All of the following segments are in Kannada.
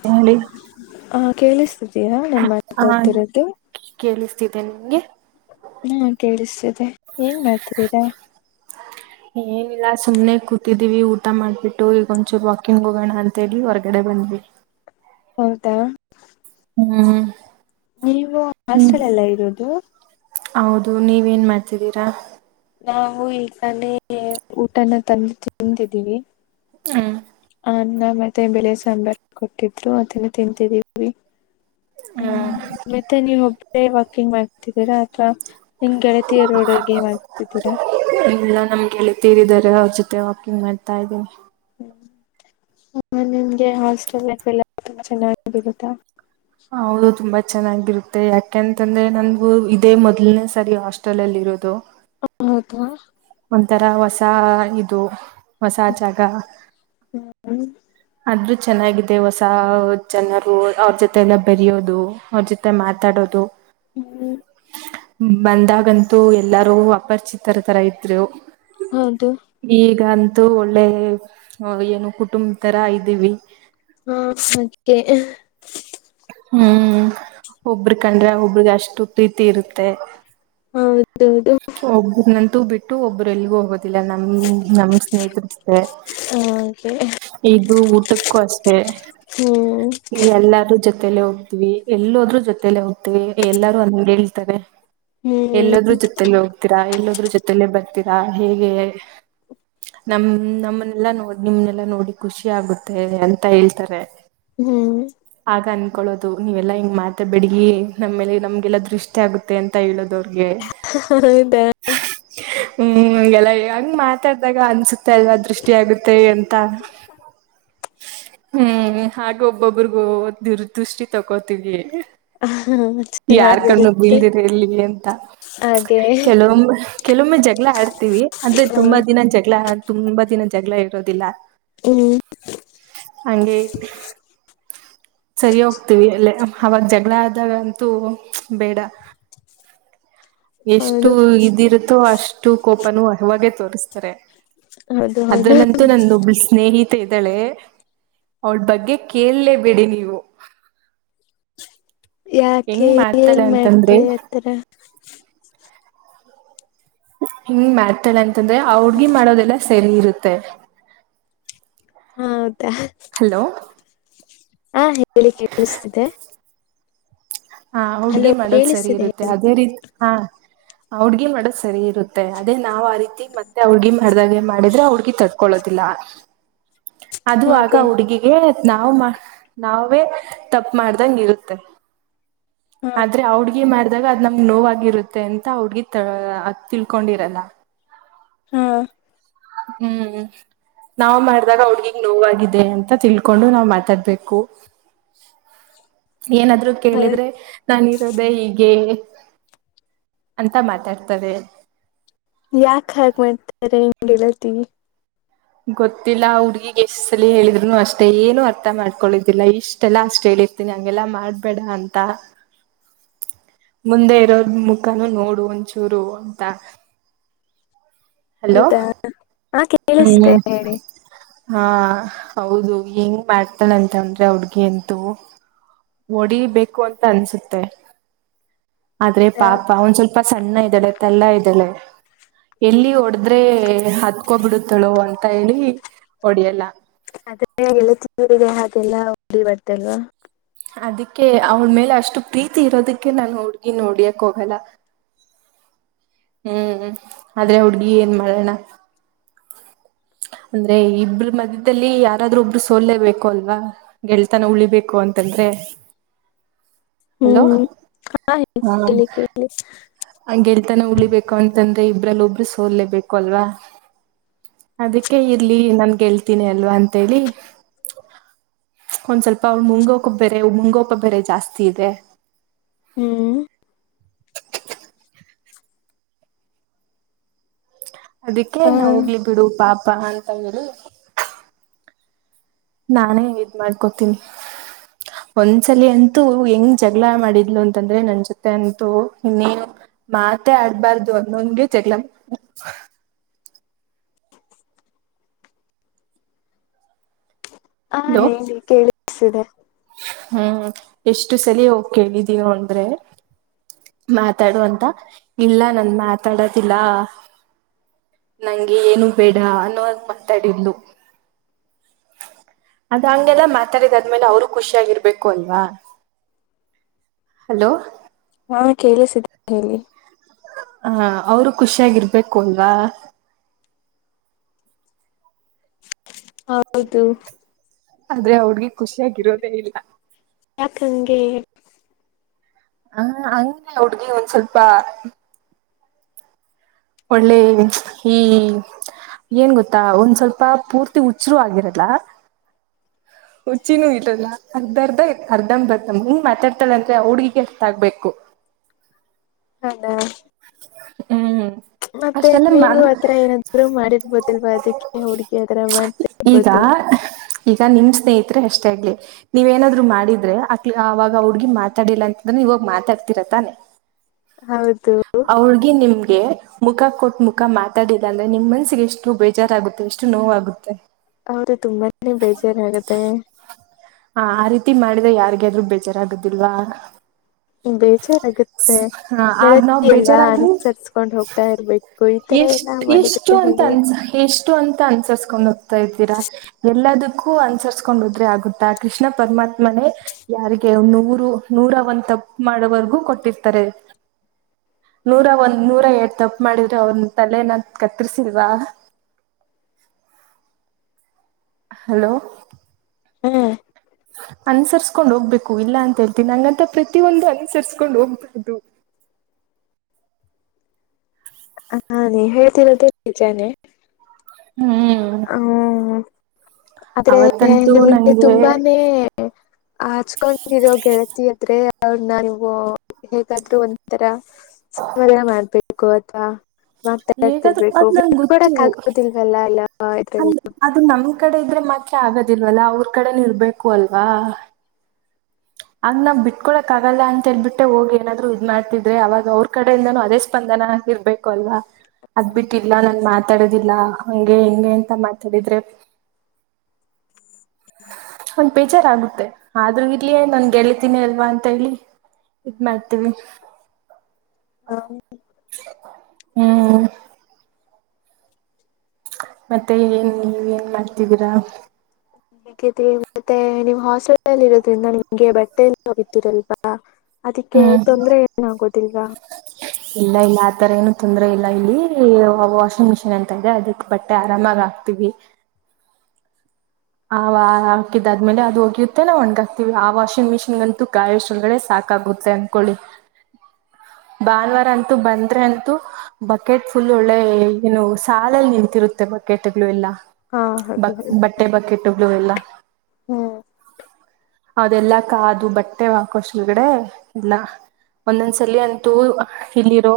ತಿಂಗಳಿ ಕೇಳಸ್ ಯಾ ನಾನ್ ಮಾತಾಡ್ತಿರೋದು ಕೇಳಿಸ್ತಿದೆ ನಿಮ್ಗೆ ಹಾ ಕೇಳಿಸ್ತದೆ ಏನ್ ಮಾಡ್ತದಿರಾ ಏನಿಲ್ಲ ಸುಮ್ಮ್ನೆ ಕೂತಿದ್ದೀವಿ ಊಟ ಮಾಡ್ಬಿಟ್ಟು ಹೀಗೊಂಚೂರು ವಾಕಿಂಗ್ ಹೋಗೋಣ ಅಂತೇಳಿ ಹೊರ್ಗಡೆ ಬಂದ್ವಿ ಹೌದಾ ಹ್ಮ್ ನೀವು ಹಾಸ್ಟೆಲ್ಲಾಲ್ಲ ಇರೋದು ಹೌದು ನೀವೇನ್ ಮಾಡ್ತಿದ್ದೀರಾ ನಾವು ಈಗಾನೇ ಊಟನ ತಂದು ತಿಂದಿದ್ದೀವಿ ಹ್ಮ್ ಅನ್ನ ಮತ್ತೆ ಬೆಳೆ ಸಾಂಬಾರ ಕೊಟ್ಟಿದ್ರು ಅದುನ ತಿಂತಿದೀವಿ ಹ್ಮ್ ಮತ್ತೆ ನೀವ್ ಒಬ್ರೆ ವಾಕಿಂಗ್ ಮಾಡ ಅಂದೀರಾ ಅಥವಾ ನಿಮ್ಮ ಗೆಳತಿಯ ರೋಡಗೆ ಗೇಮ ಆಡ್ತಿದೀರಾ ಇಲ್ಲ ನಮ್ ಗೆಳತಿಯರಿದ್ದಾರೆ ಅವ್ರ ಜೊತೆ ವಾಕಿಂಗ್ ಮಾಡ್ತಾ ಇದ್ದೀನಿ ಹ್ಮ್ ಹ ನಿನ್ಗೆ ಹಾಸ್ಟೆಲ್ ಲೈಫ್ ಎಲ್ಲ ತುಂಬ ಚೆನ್ನಾಗಿರುತ್ತಾ ಹ ಹೌದು ತುಂಬ ಚೆನ್ನಾಗಿರುತ್ತೆ ಯಾಕೆಂತಂದ್ರೆ ನಂದುು ಇದೇ ಮೊದಲನೇ ಸರಿ ಹಾಸ್ಟೆಲ್ ಅಲ್ಲಿ ಇರೋದು ಹ ಹೌದಾ ಒಂಥರ ಹೊಸ ಇದು ಹೊಸ ಜಾಗ ಹ್ಮ್ ಅದ್ರ ಚೆನ್ನಾಗಿದೆ ಹೊಸ ಜನರು ಅವ್ರ ಜೊತೆ ಎಲ್ಲ ಬೆರೆಯೋದು ಅವ್ರ ಜೊತೆ ಮಾತಾಡೋದು ಹ್ಮ್ ಬಂದಾಗಂತೂ ಎಲ್ಲಾರೂ ಅಪರಿಚಿತರ ತರ ಇ ಇದ್ರು ಹೌದು ಈಗ ಅ ಅದು ಒಳ್ಳೆ ಏನು ಕುಟುಂಬ ತರ ಇದ್ದೀವಿ ಹಾ ಹಾಗೆ ಸದ್ಯಕ್ಕೆ ಹ್ಮ್ ಒಬ್ರ ಕಂಡ್ರೆ ಒಬ್ರಿಗೆ ಅಷ್ಟು ಪ್ರೀತಿ ಇರುತ್ತೆ ಹೌದು ಹೋಗಬದು ನ ಬಿಟ್ಟು ಒಬ್ಬ ಎಲ್ಲಿಗೂ ಹೋಗುತ್ತೆ ನಮ ನಮ ಸ್ನೇಹಿತತೆ ಹಾಗೆ ಇದು ಊಟಕ್ಕೂ ಅಷ್ಟೇ ಹ್ಮ್ ಈ ಎಲ್ಲಾರೂ ಜೊತೆ ಜೊತಲ್ಲೇ ಹೋಗ್ತೀವಿ ಎಲ್ಲದ್ರೂ ಜೊತಲ್ಲೇ ಹೋಗ್ತೀವಿ ಎಲ್ಲಾರೂ ಅಲ್ ಮುಂದೆ ಅಂದ ಹೇಳ್ತಾರೆ ಹ್ಮ್ ಎಲ್ಲೊದ್ರೂ ತರಾ ಇಲ್ಲೋದ್ರ ಜೊತಲ್ಲೇ ಬರ್ತೀರಾ ಹೇಗೆ ನಮ ನಮ್ಮನೆಲ್ಲಾ ನೋ ನಿಮ್ನೆಲ್ಲಾ ನೋಡಿ ಖುಷಿ ಆಗುತ್ತೆ ಅಂತ ಹೇಳ್ತಾರೆ ಹ್ಮ್ ಕೊಳ್ಳೋದು ನೀವೆಲ್ಲಾ ಹಿಂಗ್ ಮಾತ ಬಿಡಗಿ ನಮ್ಮೇಲೆ ನಮ್ಗೆಲ್ಲಾ ದೃಷ್ಟಿ ಆಗುತ್ತೆ ಅಂತ ಹೇಳೋದ ಅವ್ರು ಗೆ ಹೌದಾ ಹ್ಮ್ ಹಂಗೇಲಾ ಹಂಗ ಮಾತಾಡ್ದಾಗ ಅನ್ಸುತ್ತೆ ಅಲ್ವಾ ದೃಷ್ಟಿ ಆಗುತ್ತೆ ಅಂತ ಹ್ಮ್ ಹಾಗ ಒಬ್ಬೊಬರಿಗೂ ದುರ್ದೃಷ್ಟಿ ತಕೋತವಿ ಹ ಚೆನ್ನಾಗಿರುತ್ತೆ ಹಾಗೆ ಕೆಲವೊಮ್ಮ ಕೆಲವೊಮ್ಮೆ ಜಗಳ ಆಡ್ತೀವಿ ಅಂದ್ರೆ ಹ ತುಂಬಾ ದಿನ ಜಗಳ ತುಂಬಾ ದಿನ ಜಗಳ ಇರೋದಿಲ್ಲ ಹ್ಮ್ ಹಂಗೆ ಸರಿ ಹೋಗ್ತೀವಿ ಎಲ್ಲ ಅವಾಗ ಜಗಳ ಆದಾಗಂತೂ ಬೇಡ ಎಷ್ಟು ಹೌದು ಇದಿರುತ್ತೋ ಅಷ್ಟು ಕೊ ಪ್ಪಾನೂ ಅವಾಗೆ ತೋರಿಸ್ತಾರೆ ಹೌದು ಹೌದು ಅದ್ರಲ್ಲಂತೂ ನಂದೊಬ್ಳ ಸ್ನೇಹಿತ ಮ ಇದ್ದಾಳೆ ಅವಳ ಬಗ್ಗೆ ಕೇಳಲೇ ಬಿಡಿ ನೀವು ಯಾಕೆ ಹೆಂಗ್ ಏನ್ ಮಾಡ್ತಾಳೆ ಅಂತಂದ್ರೆ ಮಾಡ್ತಾಳೆ ಆತರ ಹಿಂಗ್ ಮಾಡ್ತ ನಂ ಅಂದ್ರೆ ಹಡ್ಗಿ ಮಾಡೋದೆಲ್ಲ ಸರಿ ಇರುತ್ತೆ ತ್ತ ಹ ಹೌದಾ ಹ ಹೇಳಿ ಕೇಳಿಸ್ತಿದ್ದೆ ಹಾ ಹುಡ್ಗಿ ಹಲೋ ಮಾಡೋದ್ ಸರಿ ಕೇಳಿಸ್ತಿದೆ ಇರುತ್ತೆ ಅದೇ ರೀತಿ ಹಾ ಅವಡ್ಗನ್ ಮಾಡ್ ಸರಿ ಇರುತ್ತೆ ಅದೇ ನಾವ್ ಆ ರೀತಿ ಮತ್ತೆ ಹಡ್ಗಿ ಮಾಡಿದಾಗೆ ಮಾಡಿದ್ರೆ ಅವ ತಟ್ಕೊಳ್ಳೋದಿಲ್ಲ ಅದು ಆಗ ಹಾಗೆ ಹುಡುಗಿಗೆ ನಾವ್ ಮಾ ನಾವೇ ತಪ್ಪು ಮಾಡ್ದಂಗ ಇರುತ್ತೆ ಹಾ ಆದ್ರೆ ಆ ಹುಡುಗಿಮಾಡ ಆದದಾಗ ಅದ್ ನಮ್ಗೆ ನೋಗರುತ್ತೆ ಅಂತ ಹುಡ್ಗಿ ಅ ತಿಳ್ಕೊಂಡಿರಲ್ಲ ಹಾ ಹ್ಮ್ ನಾವ್ ಮಾಡ್ದಾಗ ಅವಡ್ಗಿಗ್ ನೋವಾಗಿದೆ ಅಂತ ತಿಳ್ಕೊಂಡು ನಾವ್ ಮಾತಾಡ್ಬೇಕು ಏನಾದ್ರು ಹೌದ್ ಕೇಳಿದ್ರೆ ನಾನಿರೋದೆೇ ಹೀಗೆ ಅಂತ ಮಾತಾಡ್ತದೆ ಯಾಕ ಹ ಮಾಡ್ತಾರೆ ಹೆಂಗ್ಗೆಳತಿ ಗೊತ್ತಿಲ್ಲ ಹುಡ್ಗಿಗೆ ಎಷ್ಟಸಲಿ ಹೇಳಿದ್ರುನು ಅಷ್ಟೆ ಏನು ಅರ್ಥ ಮಾಡ್ಕೊಳಿದ್ದಿಲ್ಲ ಇಷ್ಟ ಎಲ್ಲ ಅಷ್ಟ್ ಹೇಳಿರ್ತೀನಿ ಹಂಗೆಲ್ಲ ಮಾಡಬೇಡ ಅಂತ ಮುಂದೆ ಇರೋದ ಮುಖನೂ ನೋಡು ಒಂಚೂರು ಅಂತ ಹಲೋ ಹೌದಾ ಹಾ ಕೇಳಿಸ್ದೆ ಹೇಳಿ ಹಾ ಹೌದು ಹೆಂಗ ಮಾಡ್ತಾನಂತ ಅಂದ್ರೆ ಹುಡ್ಗಿ ಅಂತೂ ಹೊಡಿಬೇಕು ಅಂತ ಅನ್ಸುತ್ತೆ ಆದ್ರೆ ಹೌದಾ ಪಾಪ ಒಂದ್ ಸ್ವಲ್ಪ ಸಣ್ಣ ಇದ್ದಾಳೆ ತಲ್ಲ ಇದ್ದಾಳೆ ಎಲ್ಲಿ ಒಡದ್ರೆ ಹತ್ ಹಕೊಬಿಡುತ್ತಳು ಅಂತ ಹೇಳಿ ಹೊಡಿಯಲ್ಲ ಅಲ್ಲ ತಿ ಅಲ್ಲ ಹೊಡಿ ಬರ್ತಲ್ವಾ ಅದಕ್ಕೆ ಅವಳ ಮೇಲೆ ಅಷ್ಟು ಪ್ರೀತಿ ಇರೋದಕ್ಕೆ ನಾನು ಹುಡ್ಗಿ ನೋಡಿಯಕ್ ಹೋಗಲ್ಲ ಹ್ಮ್ ಆದ್ರೆ ಹುಡ್ಗಿ ಏನ್ ಮಾಡೋಣ ಅಂದ್ರೆ ಇಬ್ರು ಮಧ್ಯದಲ್ಲಿ ಯಾರಾದ್ರೂ ಒಬ್ರು ಸೋಲ್ಬೇಕು ಅಲ್ವಾ ಗೆಳ್ತನ ಉಳಿಬೇಕು ಅಂತಂದ್ರೆ ಹಲೋ ಹ್ಮ್ ಹಾ ಕೇಳಿ ಕೇಳಿ ಗೆಳ್ತಾನ ಉಳಿಬೇಕು ಅಂತಂದ್ರೆ ಇಬ್ರಲ್ಲ ಒಬ್ರು ಸೋಲ್ಲೇಬೇಕು ಅಲ್ವಾ ಅದಕ್ಕೆ ಇರ್ಲಿ ನನ್ ಗೆಳ್ತೀನಿ ಅಲ್ವಾ ಅಂತೇಳಿ ಒಂದ್ ಸ್ವಲ್ಪ ಅವಳ ಮುಂಗೋಪ ಬೆರೆ ಮುಂಗೋಪ ಬೆರೆ ಜಾಸ್ತಿ ಇದೆ ಹ್ಮ್ ಅದಿಕ್ಕ ನಾ ಹೋಗ್ಲಿ ಬಿಡು ಪಾಪ್ ಪ್ಪಾ ಅಂತ ಹೇಳಿ ನಾನೇ ಇದ್ ಮಾಡ್ಕೋತೀನಿ ಒಂದ್ಸಲಿ ಅಂತೂ ಹೆಂಗ್ ಜಗ್ಗಳ ಮಾಡಿದ್ಲು ಅಂತಂದ್ರೆ ನನ್ ಜೊತೆ ಅಂತೂ ಇನ್ನೇನು ಮಾತೇ ಆಡ್ಬಾರ್ದು ಅಂದೊಂದ್ಗೆ ಜಗ್ಗಳ ಹ ಹಲೋ ಹೇಳಿ ಕೇಳಿ ಸಿದೆ [inaudible] ಹ್ಮ್ ಎಷ್ಟು ಸಲಿ ಹೋಗ್ ಕೇಳಿದೀವಿ ಅಂದ್ರೆ ಮಾತಾಡು ಅಂತ ಇಲ್ಲ ನನ್ ಮಾತಾಡದಿಲ್ಲ ನಂಗೆ ಏನು ಬೇಡ ಅನ್ನೋಗ್ ಮಾತಾಡಿದ್ಲು ಅದ ಹಂಗೆಲ್ಲ ಮಾತಾಡಿದಾದ್ಮೇಲೆ ಅವರು ಖುಷಿ ಆಗಿರ್ಬೇಕು ಅಲ್ವಾ ಹಲೋ ಹಾ ಕೇಳಿಸಿದೆ ಹೇಳಿ ಹ ಅವ್ರು ಖುಷಾಗಿರ್ಬೇಕು ಅಲ್ವಾ ಹೌದು ಆದ್ರೆ ಅವ್ಗೆ ಖುಷಿಯಾಗಿರೋದೇ ಇಲ್ಲ ಕಂಗೆ [unintelligible] ಹಾ ಹಂಗಗೆ ಹುಡ್ಗಿ ಒಂದ್ ಸ್ವಲ್ಪ ಒಳ್ಳೆ ಈ ಏನ್ ಗೊತ್ತಾ ಒಂದ್ ಸ್ವಲ್ಪ ಪೂರ್ತಿ ಉಚ್ರು ಆಗಿರಲ್ಲ ಹುಚ್ಚಿನೂ ಇರಲ್ಲ ಅರ್ಧರ್ ಅರ್ಧಮ್ ಬರ್ದಮ್ ಹ್ಮ್ ಮಾತಾಡ್ತಳಂತೆ ಹಾ ಹುಡ್ಗಿಗೆ ಅರ್ದ ಆಗ್ಬೇಕು ಡ [inaudible] ಹ್ಮ್ ಮತ್ತೆ ಅಷ್ಟೆಲ್ಲ ನೀವು ಮನ್ ಅತ್ರ ಏನಾದರು ಮಾಡಿರ್ಬೋದಿಲ್ವಾ ಅದಕ್ಕೆ ಹಾ ಹುಡ್ಗಿ ಆತರ ಈಗ ಮಾಡ್ತಿರ್ಬೋದು ಅಷ್ಟ ಆಗ್ಲಿ ನೀವೇನಾದ್ರು ಮಾಡಿದ್ರೆ ಆ ಆ ಅವಾಗ ಹುಡ್ಗಿ ಮಾತಾಡಿಲ್ಲ ಅಂತಂದ್ರೆ ಇವಾಗ ಮಾತಾಡ್ತಿರ ತಾನೆ ಹೌದು ಅವ್ಳಗೆ ನಿಮ್ಮ್ ಮುಖ ಕೊಟ್ ಮುಖ ಮಾತಾಡಿಲ್ಲ ಅಂದ್ರೆ ನಿಮ್ ಮನ್ಸ್ಗೆ ಎಷ್ಟು ಬೇಜಾರಾಗುತ್ತೆ ಎಷ್ಟು ನೋವಾಗುತ್ತೆ ಹೌದು ತುಂಬಾನೇ ಬೇಜಾರಾಗುತ್ತೆ ಹಾ ಆ ರೀತಿ ಮಾಡಿದ್ರೆ ಯಾರ್ಗಾದ್ರು ಬೇಜಾರಾಗುದಿಲ್ವಾ ಬೇಜಾರಾಗುತ್ತೆ ಹ ಆಗ ನಾವ್ ನೆಲತಿ ಅಲ್ವಾ ಅನುಸಸ್ಕೊಂಡ್ ಹೋಗ್ತಾ ಇರ್ಬೇಕು ಈ ತರ ಎಲ್ಲಾ ಎಷ್ಟ ಎಷ್ಟು ಮಾಡಿದ್ರೆ ಅಂತ ಹೇಗೆ ಅನ್ಸ ಎಷ್ಟು ಅಂತ ಅನ್ಸರ್ಸ್ಕೊಂಡ್ ಹೋಗ್ತಾ ಇದ್ದೀರಾ ಎಲ್ಲದಕ್ಕು ಕ್ಕು ಅನ್ಸರ್ಸ್ಕೊಂಡದ್ರೆ ಆಗುತ್ತಾ ಕೃಷ್ಣ ಪರಮಾತ್ಮನೇ ಯಾರಿಗೆ ನೂರು ನೂರ ಒಂದ ತಪ್ಪು ಮಾಡೋವರೆಗೂ ಕೊಟ್ಟಿರ್ತಾರೆ ನೂರ ಒಂದ ನೂರ ಎ ತಪ್ಪು ಮಾಡಿರ್ ಅವ್ರನ್ ತಲೆನ ಕತ್ತರ್ಸಿಲ್ವಾ ಹಲೋ ಹ್ಮ ಅನ್ಸರ್ಸ್ಕೊಂಡ್ ಹೋಗ್ಬೇಕು ಇಲ್ಲ ಅಂತ ಹೇಳ್ತೀನಿ ಹಂಗಂತ ಪ್ರತಿಯೊಂದು ಅನುಸರಿಸ್ಕೊಂಡು ಹೋಗ್ ಡು [inaudible] ಹ ನೀ ಹೇಳ್ತಿರದ ನಿಜಾನೆ ಹ್ಮ್ ಹ್ಮ ಆದ್ರೆ ಅವತ್ತಂತೂ ನಿಮಗೆ ನಂಗೆ ತುಂಬಾನೇ ಹಚ್ಕೊಂಡಿರೋ ಗೆಳತಿ [unintelligible] ಅವ್ರನ್ನ ನೀವು ಹೇಗಾದ್ರು ಒಂಥರ ಸ ಮರಯ ಮಾಡ್ಬೇಕೇು ತುಗತ್ತ [unintelligible] ಹೇಗಾದ್ರೂ ಅದ್ ನಂಗ್ ಮಾತಾಡತಿರ್ಬೇಕುಡ್ಕಡಕ್ ಗೊತ್ತು ಆಗೋದಿಲ್ವಲ್ಲ ಎಲ್ಲ ಆಯತ ಅಂದ್ರೆ ಅದು ನಮ್ ಕಡೆ ಇದ್ರೆ ಮಾತ್ರ ಆಗೋದಿಲ್ವಲ್ಲ ಅವ್ರ ಕಡೆನ ಇರ್ಬೇಕು ಅಲ್ವಾ ಆಗ ನಾವ್ ಬಿಟ್ಕೊಳಕ್ ಆಗಲ್ಲ ಅಂತೇಳ್ಬಿಟ್ಟೆ ಹೋಗಿ ಏನಾದ್ರು ಇದ್ ಮಾಡ್ತಿದ್ರೆ ಅವಾಗ ಅವ್ರ ಕಡೆಯಿಂದಾನೂ ಅದೇ ಸ್ಪಂದನ ಇರ್ಬೇಕು ಅಲ್ವಾ ಅದ್ ಬಿಟ್ಟಿಲ್ಲ ನನ್ ಮಾತಾಡ ಲ್ಲ ಹಂಗೆ ಹೆಂಗೆ ಎಂತ ಮಾತಾಡಿದ್ರೆ ಒಂದ್ ಬೇಜಾರಾಗುತ್ತೆ ಆದ್ರೂ ಇರ್ಲಿಯೇ ನಾನನ್ ಗೆಳತನಿ ಅಲ್ವಾ ಅಂತ ಹೇಳಿ ಇದ ಮಾಡ್ತೀವಿ ಹ ಹ್ಮ್ ಮತ್ತೆ ನ್ ನೀ ಏನ್ ಮಾಡ್ತಿದ್ದೀರಾ ಹೇಗ ಮತ್ತೆ ನೀವ್ ಹಾಸ್ಪೆಟಲ್ ಇರೋದ್ರಿಂದ ನಿಮಗೆ ಬಟ್ಟೆಲ್ಲ ಹೋಗಿದ್ದೀರಲ್ವಾ ಅದಕ್ಕೆ ಹ್ಮ್ ತೊಂದ್ರ ಏನಾಗುತ್ತ ತ್ತಗ [inaudible] ಇಲ್ಲ ಇಲ್ಲ ಆತರ ಏನು ತೊಂದ್ರ ಇಲ್ಲ ಇಲ್ಲಿ ವಾಷಿಂಗ್ ಮಿಷಿನ್ ಅಂತ ಇದೆ ಅದಕ್ ಬಟ್ಟೆ ಆರಾಮಾಗ ಆಕ್ತಿವಿ ಆ ಹಾಕಿದಾದ್ಮೇಲೆ ಅದು ಹೋಗಿಯುತ್ತೆ ನಾವ್ ಒಣ್ಗಾಕ್ತಿವಿ ಆ ವಾಷಿಂಗ್ ಮಿಷಿನ್ಗಂತೂ ಕಾಯಷ್ಟಗಡೆೇ ಸಾಕಾಗುತ್ತೆ ಅನ್ಕೊಳ್ಳಿ ಭಾನುವಾರ ಅಂತೂ ಬಂದ್ರೆ ಅಂತೂ ಬಕೆಟ್ ಫುಲ್ ಒಳ್ಳೆ ಏನು ಸಾಲಲ್ಲಿ ನಿಂತಿರುತ್ತೆ ಬಕೆಟ್ಗಳು ಎಲ್ಲಾ ಹಾ ಹಾಗೆ ಹಾಗೆ ಕೆಟ್ಟಬ್ಎಲ್ಲ ಹ್ಮ್ ಅದೆಲ್ಲಾ ಕಾದು ಬಟ್ಟೆ ಹಾಕೋಷ್ಟಳಗಡೆ ಇಲ್ಲ ಒಂದೊಂದ್ಸಲಿ ಅಂತೂ ಇಲ್ಲಿರೋ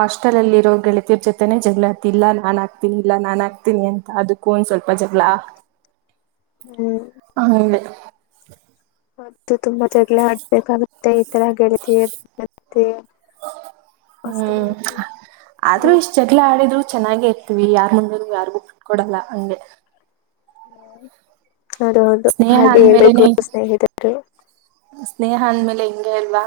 ಹಾಸ್ಟೆಲ್ ಅಲ್ಲಿರೋ ಗೆಳತರ್ ಜೊತೆನೆ ಜಗಳತಿ ಇಲ್ಲಾ ನಾನ್ ಹಾಕ್ತೀನಿ ಇಲ್ಲಾ ನಾನ ಹಾಕ್ತೀನಿ ಅಂತ ಅದಕ್ಕೂ ಒಂದ ಸ್ವಲ್ಪ ಜಗಳ ಹ್ಮ್ ಹ ಹ [inaudible] ಹೌ [inaudible] ದು ತುಂಬಾ ತಗ್ಗಳ ಆಡ್ಬೇಕಾಗುತ್ತೆ ಈ ತರ ಗೆಳತಿ ಹ್ಮ್ ಹ್ಮ ಆದ್ರೂ ಇಷ್ಟ್ ಜಗಳ ಆಡಿದ್ರು ಚೆನ್ನಾಗೆ ಇರ್ತೀವಿ ಯಾರ್ ಮುಂದ ಯಾರಿಗು ಕಟ್ಕೊಡಲ್ಲ ಹಂಗೆ ಹ್ಮ್ ಅದು ಒಂದು ಸ್ನೇಹ ಹಾಗೆ ಹೇಳ್ಬೇಕು ಅಂದ್ಮೇಲೆನೆ ಸ್ನೇಹಿತರು ಸ್ನೇಹ ಅಂದ್ಮೇಲೆ ಹಿಂಗೆ ಅಲ್ವಾ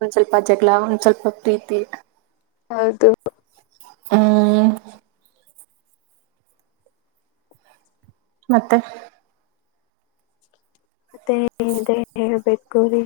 ಒಂದ್ ಸ್ವಲ್ಪ ಜಗಳ ಒಂದ್ ಸ್ವಲ್ಪ ಪ್ರೀತಿ ಹೌದು ಹ [unintelligible] ಮತ್ತೆ ತಿಂದೆ ಹೇಳೇಳ್ರಿ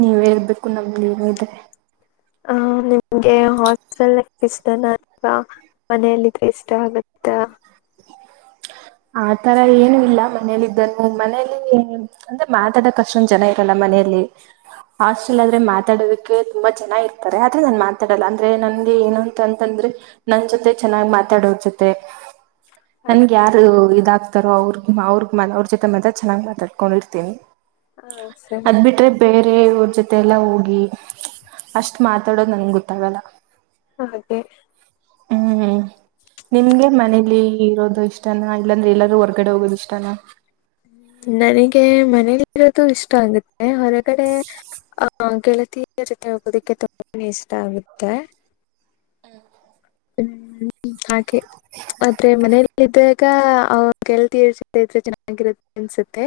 ನೀವ ಹೇಳ್ಬೇಕು ನಮಲ್ಲಿರೆ ಹ ನಿಮ್ಗೆ ಹಾಸ್ಟೆಲ್ ಲಫ್ ಇಷ್ಟನ ಅಲ್ವಾ ಮನೆಯಲ್ಲಿದೆ ಇಷ್ಟ ಆಗತ್ತ ಆ ಆ ತರ ಏನು ಇಲ್ಲ ಮನೇಲಿ ಇದಿದ್ದನ್ನು ಮನೇಲಿ ಅಂದ್ರೆ ಮಾತಾಡಕ್ ಅಷ್ಟೊಂದ ಜನ ಇರಲ್ಲ ಮನೆಯಲ್ಲಿ ಹಾಸ್ಟೆಲ್ ಆದ್ರೆ ಮಾತಾಡೋದಕ್ಕೆ ತುಂಬಾ ಜನ ಇರ್ತಾರೆ ಆದ್ರೆ ನಾನ್ ಮಾತಾಡಲ್ಲ ಅಂದ್ರೆ ನನ್ ಏನುಂತ ಅಂತಂದ್ರೆ ನನ್ ಜೊತೆ ಚೆನ್ನಾಗ್ ಮಾತಾಡೋದ ಜೊತೆ ಹಾಗೆ ನನ್ಗೆ ಯಾರ ಇದಾಗ್ತಾರೋ ಅವ್ರ ಅವ್ರ ಮ ಅವ್ರ ಜೊತೆ ಮ ಚೆನ್ನಾಗ ಮಾತಾಡ್ಕೊಂಡಿರ್ತೇನಿ ಹಾ ಸರಿ ಅದ್ ಬಿಟ್ರೆ ಬೇರೆ ಇ ಜೊತೆ ಎಲ್ಲಾ ಹೋಗಿ ಅಷ್ಟ್ ಮಾತಾಡೋದು ನನ್ ಗೊತ್ತಾಗಲ್ಲ ಹಾಗೆ ಹ್ಮ್ ನಿಮ್ಗೆ ಮನೇಲಿ ಇರೋದು ಇಷ್ಟ ಇಷ್ಟನ ಇಲ್ಲಂದ್ರೆ ಎಲ್ಲರೂ ಹೊರ್ಗಡೆ ಹೋಗೋದ ಇಷ್ಟಾನ ನನಗೆ ಮನೇಲಿರೋದು ಇಷ್ಟ ಆಗುತ್ತೆ ಹೊರಗಡೆ ಆಹ ಗೆಳತಿಯ ರತಿ ಹೋಗೋದಿಕ್ಕೆ ತುಂಬ ಇಷ್ಟ ಆಗುತ್ತೆ ಹ್ಮ್ ಹಾಗೆ ಆದ್ರೆ ಮನೇೆಯಲ್ಲಿ ಇದ್ದಾಗ ಅವ [unintelligible] ಚೆನ್ನಾಗಿರುತ್ತೆ ಅನ್ಸುತ್ತೆ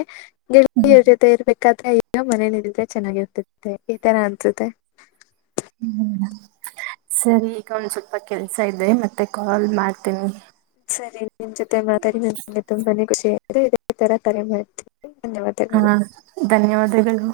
ಗೆಳತಿಯ ಜೊತೆ ಇರ್ಬೇಕು ಕತೆೆ ಅಯ್ಯೋ ಮನೇ ನಿ ಇದ್ರೆ ಚೆನ್ನಾಗಿರ್ತತ್ತೆ ಈ ತರ ಅನ್ಸುತ್ತೆ ಹ್ಮ್ ಸರಿ ಈಗ ಒಂದ ಸ್ವಲ್ಪ ಕೆಲ್ಸ ಇದೆ ಮತ್ತೆ ಕಾಲ್ ಮಾಡ್ತೇನಿ ಸರಿ ನಿಮ್ ಜೊತೆ ಮಾತಾಡಿ ನಗೆ ತುಂಬಾನೇಖಷಿ ಆ ಅ ಇದೇ ತರ ತ ಮಾಡಯ್ ಹಾ ಧನ್ಯವಾದಗಳು